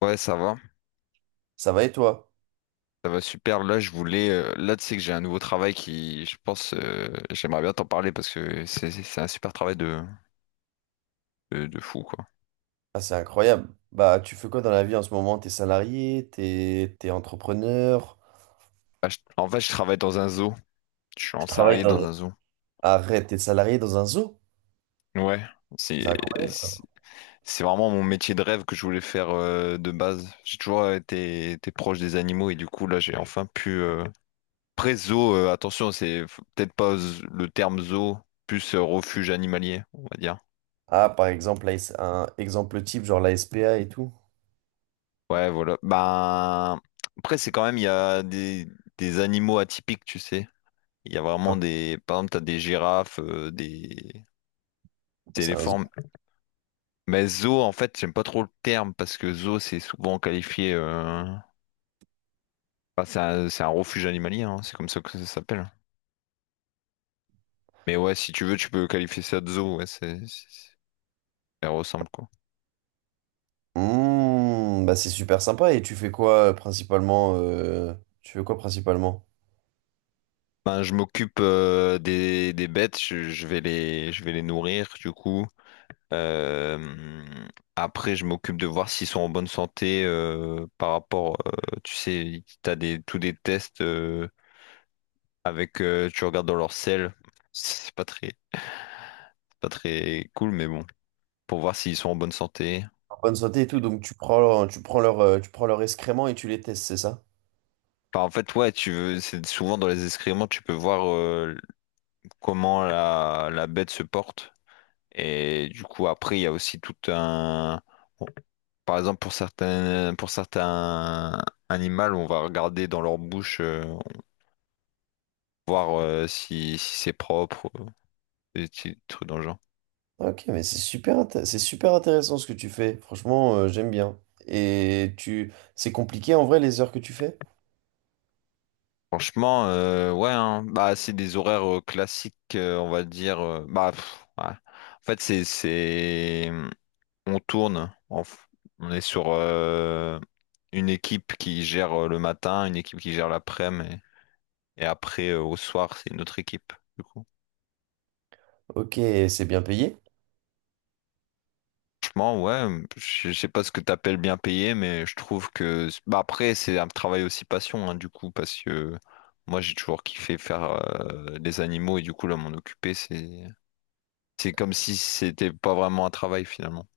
Ouais, Ça va et toi? ça va super. Là, je voulais, là, tu sais que j'ai un nouveau travail qui, je pense, j'aimerais bien t'en parler parce que c'est un super travail de, de fou, quoi. Ah, c'est incroyable. Bah, tu fais quoi dans la vie en ce moment? T'es salarié? T'es entrepreneur? En fait, je travaille dans un zoo. Je suis Tu en travailles salarié dans... dans un zoo. Arrête, t'es salarié dans un zoo? Ouais, c'est C'est incroyable ça. c'est c'est vraiment mon métier de rêve que je voulais faire de base. J'ai toujours été proche des animaux et du coup, là, j'ai enfin pu. Après, zoo, attention, peut-être pas le terme zoo, plus refuge animalier, on va dire. Ah, par exemple, un exemple type, genre la SPA et tout. Ouais, voilà. Ben, après, c'est quand même, il y a des animaux atypiques, tu sais. Il y a Ah, vraiment des. Par exemple, t'as des girafes, des c'est un zoo. éléphants. Mais zoo, en fait, j'aime pas trop le terme parce que zoo, c'est souvent qualifié. Enfin, c'est un refuge animalier, hein, c'est comme ça que ça s'appelle. Mais ouais, si tu veux, tu peux qualifier ça de zoo, ouais, c'est- ça ressemble, quoi. Mmh, bah, c'est super sympa. Et tu fais quoi principalement? Tu fais quoi principalement? Ben, je m'occupe des bêtes, je vais je vais les nourrir, du coup. Euh, après, je m'occupe de voir s'ils sont en bonne santé par rapport, tu sais, t'as des tous des tests avec, tu regardes dans leur selle, c'est pas très cool, mais bon, pour voir s'ils sont en bonne santé. En bonne santé et tout, donc tu prends tu prends leur excrément et tu les testes, c'est ça? Enfin, en fait, ouais, tu veux, c'est souvent dans les excréments, tu peux voir comment la bête se porte. Et du coup, après, il y a aussi tout un, Par exemple, pour certains animaux, on va regarder dans leur bouche, voir si, si c'est propre, des petits trucs dans le genre. Ok, mais c'est super, c'est super intéressant ce que tu fais. Franchement, j'aime bien. Et c'est compliqué en vrai les heures que tu fais? Franchement, ouais, hein. Bah, c'est des horaires classiques, on va dire. Bah, pff, ouais. En fait, c'est... On tourne, on est sur une équipe qui gère le matin, une équipe qui gère l'après-midi, et après, au soir, c'est une autre équipe. Du coup. Ok, c'est bien payé. Franchement, ouais, je sais pas ce que t'appelles bien payé, mais je trouve que bah après c'est un travail aussi passion hein, du coup parce que moi j'ai toujours kiffé faire des animaux et du coup là m'en occuper c'est comme si c'était pas vraiment un travail finalement.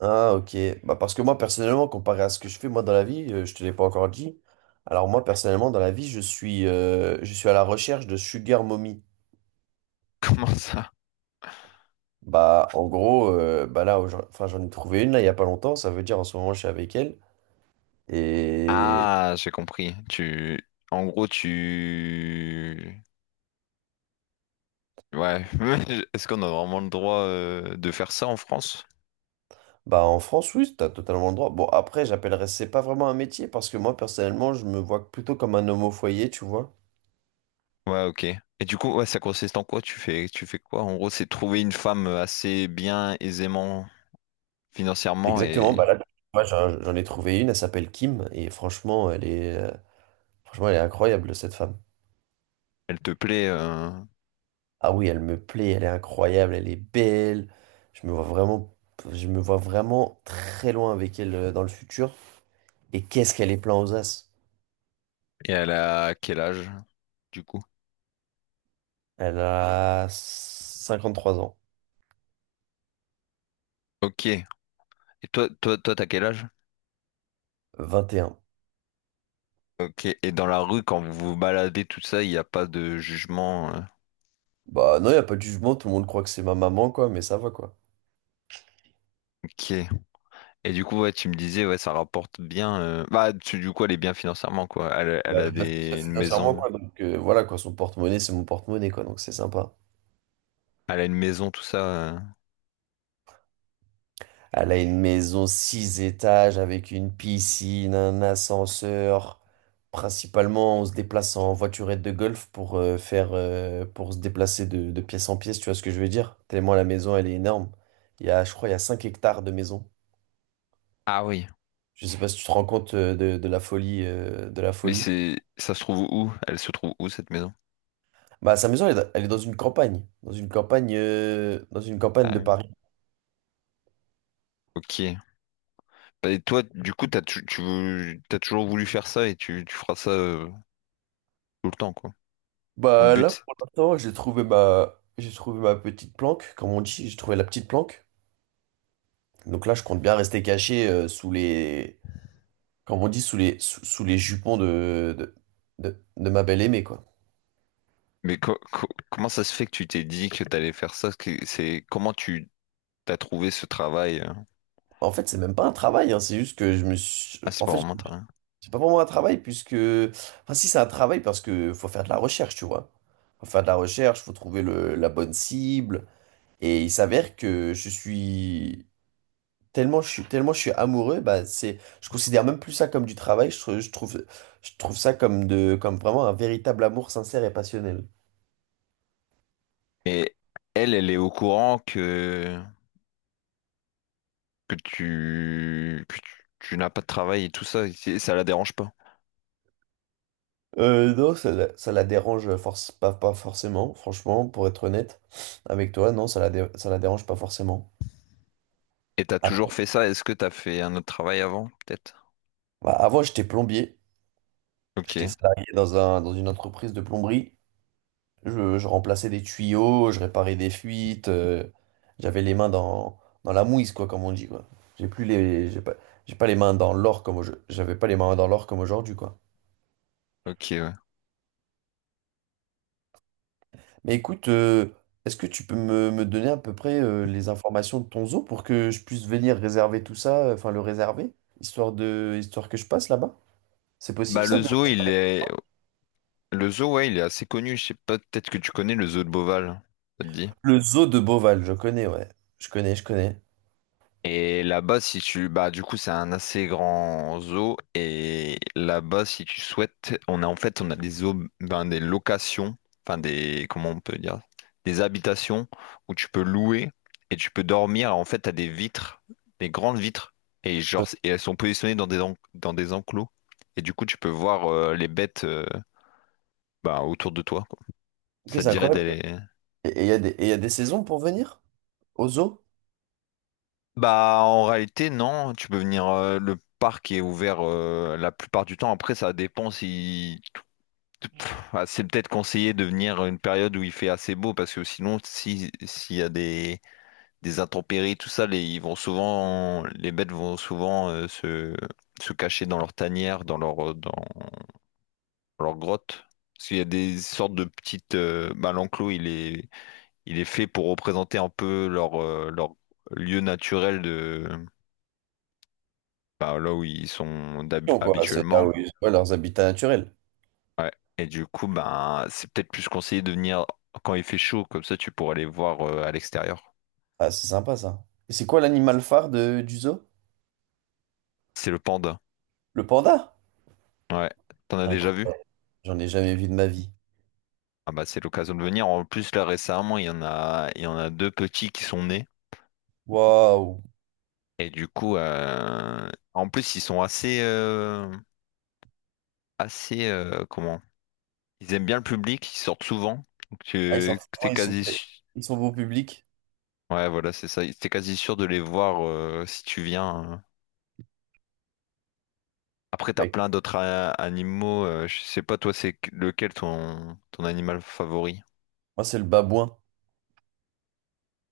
Ah, ok. Bah parce que moi personnellement, comparé à ce que je fais moi dans la vie, je te l'ai pas encore dit. Alors moi personnellement dans la vie, je suis à la recherche de sugar mommy. Comment ça? Bah en gros, là, enfin j'en ai trouvé une là il y a pas longtemps. Ça veut dire en ce moment je suis avec elle. et Ah, j'ai compris. Tu en gros tu ouais. Est-ce qu'on a vraiment le droit de faire ça en France? Bah en France, oui, t'as totalement le droit. Bon, après, j'appellerais, c'est pas vraiment un métier parce que moi, personnellement, je me vois plutôt comme un homme au foyer, tu vois. Ouais, ok. Et du coup, ouais, ça consiste en quoi? Tu fais quoi? En gros, c'est trouver une femme assez bien, aisément financièrement Exactement, et bah là, moi, j'en ai trouvé une, elle s'appelle Kim, et franchement, franchement, elle est incroyable, cette femme. elle te plaît Ah oui, elle me plaît, elle est incroyable, elle est belle. Je me vois vraiment, je me vois vraiment très loin avec elle dans le futur. Et qu'est-ce qu'elle est plein aux as? et elle a quel âge du coup? Elle a 53 ans, Ok. Et toi, t'as quel âge? 21. Ok. Et dans la rue, quand vous vous baladez, tout ça, il n'y a pas de jugement. Bah non, il a pas de jugement, tout le monde croit que c'est ma maman, quoi, mais ça va, quoi. Ok. Et du coup, ouais, tu me disais, ouais, ça rapporte bien. Bah, du coup, elle est bien financièrement, quoi. Elle, Bah, elle a elle va des réfléchir une financièrement, maison. quoi. Donc voilà, quoi, son porte-monnaie, c'est mon porte-monnaie, quoi. Donc c'est sympa. Elle a une maison, tout ça. Elle a une maison 6 étages avec une piscine, un ascenseur. Principalement, on se déplace en voiturette de golf pour faire pour se déplacer de pièce en pièce, tu vois ce que je veux dire? Tellement la maison, elle est énorme. Il y a 5 hectares de maison. Ah oui. Je sais pas si tu te rends compte de la folie euh, de la Mais folie. c'est, ça se trouve où? Elle se trouve où cette maison? Bah, sa maison, elle est dans une campagne, dans une campagne Ah de oui. Paris. Ok. Bah, et toi, du coup, t'as, tu, veux- t'as toujours voulu faire ça et tu feras ça tout le temps, quoi. Ton Bah là, but. pour l'instant, j'ai trouvé ma petite planque, comme on dit, j'ai trouvé la petite planque. Donc là, je compte bien rester caché comme on dit, sous les jupons de ma belle aimée, quoi. Mais comment ça se fait que tu t'es dit que t'allais faire ça? C'est comment tu t'as trouvé ce travail? En fait, c'est même pas un travail, hein, c'est juste que je me suis... Ah, c'est En pas fait, vraiment t'as rien. c'est pas vraiment un travail, puisque... Enfin, si, c'est un travail, parce que faut faire de la recherche, tu vois. Faut faire de la recherche, faut trouver la bonne cible. Et il s'avère que je suis... tellement je suis amoureux, je considère même plus ça comme du travail, je trouve ça comme vraiment un véritable amour sincère et passionnel. Et elle, elle est au courant que que tu n'as pas de travail et tout ça. Et ça la dérange pas. Non, ça la dérange force, pas, pas forcément, franchement, pour être honnête avec toi, non, ça la dérange pas forcément. Et t'as toujours Après, fait ça? Est-ce que t'as fait un autre travail avant, peut-être? bah, avant j'étais plombier, Ok, j'étais salarié dans une entreprise de plomberie. Je remplaçais des tuyaux, je réparais des fuites. J'avais les mains dans la mouise, quoi, comme on dit, quoi. J'ai plus les, j'ai pas les mains dans l'or j'avais pas les mains dans l'or comme aujourd'hui, quoi. ok, ouais. Mais écoute, est-ce que tu peux me donner à peu près les informations de ton zoo pour que je puisse venir réserver tout ça, enfin le réserver, histoire que je passe là-bas? C'est possible Bah ça le de- zoo, il est le zoo, ouais, il est assez connu. Je sais pas, peut-être que tu connais le zoo de Beauval. Ça te dit? Le zoo de Beauval, je connais, ouais. Je connais. Et là-bas, si tu... Bah, du coup, c'est un assez grand zoo. Et là-bas, si tu souhaites, on a en fait, on a des zoos, ben, des locations, enfin des... Comment on peut dire? Des habitations où tu peux louer et tu peux dormir. En fait, t'as des vitres, des grandes vitres. Et genre, et elles sont positionnées dans des, dans des enclos. Et du coup, tu peux voir les bêtes bah, autour de toi, quoi. Ok, Ça te c'est dirait incroyable. d'aller... Et il y a des, et y a des saisons pour venir au zoo? Bah, en réalité, non. Tu peux venir. Le parc est ouvert la plupart du temps. Après, ça dépend si. Pff, ah, c'est peut-être conseillé de venir une période où il fait assez beau parce que sinon, si, s'il y a des intempéries, tout ça, les, ils vont souvent, les bêtes vont souvent se, se cacher dans leur tanière, dans leur, dans, leur grotte. Parce qu'il y a des sortes de petites. Bah, l'enclos, il est fait pour représenter un peu leur lieu naturel bah, là où ils sont Quoi. C'est là habituellement. où ils ont leurs habitats naturels. Ouais. Et du coup, ben c'est peut-être plus conseillé de venir quand il fait chaud, comme ça tu pourras les voir à l'extérieur. Ah, c'est sympa ça. Et c'est quoi l'animal phare du zoo? C'est le panda. Le panda? Ouais. T'en as déjà vu? Incroyable. J'en ai jamais vu de ma vie. Ah bah c'est l'occasion de venir. En plus, là récemment, il y en a deux petits qui sont nés. Waouh. Et du coup, en plus, assez, comment? Ils aiment bien le public, ils sortent souvent. Donc Ah, ils sont vraiment- t'es ils sont quasi, très- ils sont beau public. ouais, voilà, c'est ça. T'es quasi sûr de les voir si tu viens, hein. Après, t'as Bah, plein animaux. Je sais pas, toi, c'est lequel ton animal favori? moi, c'est le babouin.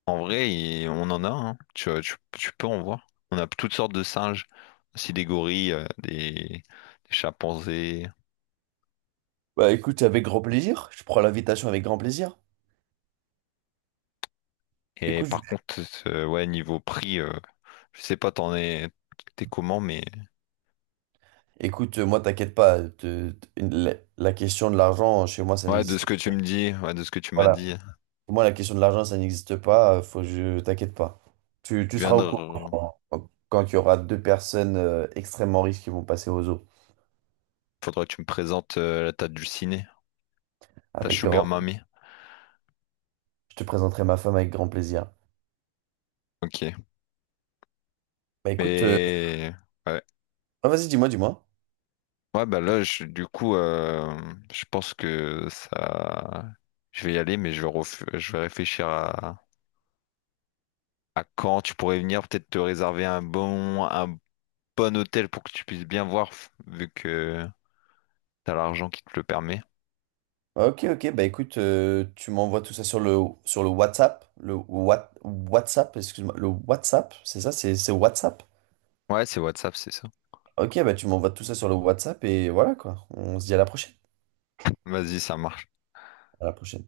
En vrai, on en a, hein. Tu peux en voir. On a toutes sortes de singes, aussi des gorilles, des chimpanzés. Bah, écoute, avec grand plaisir. Je prends l'invitation avec grand plaisir. Et Écoute, je- par contre, ouais, niveau prix, je sais pas, t'es comment, mais écoute, moi, t'inquiète pas. La question de l'argent, chez moi, ça ouais, de ce n'existe que tu pas. me dis, ouais, de ce que tu m'as Voilà. dit, Pour moi, la question de l'argent, ça n'existe pas. Faut, je t'inquiète pas. Tu tu viens seras de, au courant re- quand il y aura deux personnes extrêmement riches qui vont passer aux eaux. faudrait que tu me présentes la tête du ciné, ta Avec Sugar grand... Mummy. Je te présenterai ma femme avec grand plaisir. Ok, Bah écoute, mais ouais. ah, vas-y, dis-moi. Ouais, bah là, du coup, je pense que ça. Je vais y aller, mais je vais réfléchir à quand tu pourrais venir, peut-être te réserver un un bon hôtel pour que tu puisses bien voir, vu que t'as l'argent qui te le permet. Ah, ok, ok, bah écoute, tu m'envoies tout ça sur sur le WhatsApp. WhatsApp, excuse-moi. Le WhatsApp, c'est ça, c'est WhatsApp. Ouais, c'est WhatsApp, c'est ça. Ok, bah tu m'envoies tout ça sur le WhatsApp et voilà quoi. On se dit à la prochaine. Vas-y, ça marche. À la prochaine.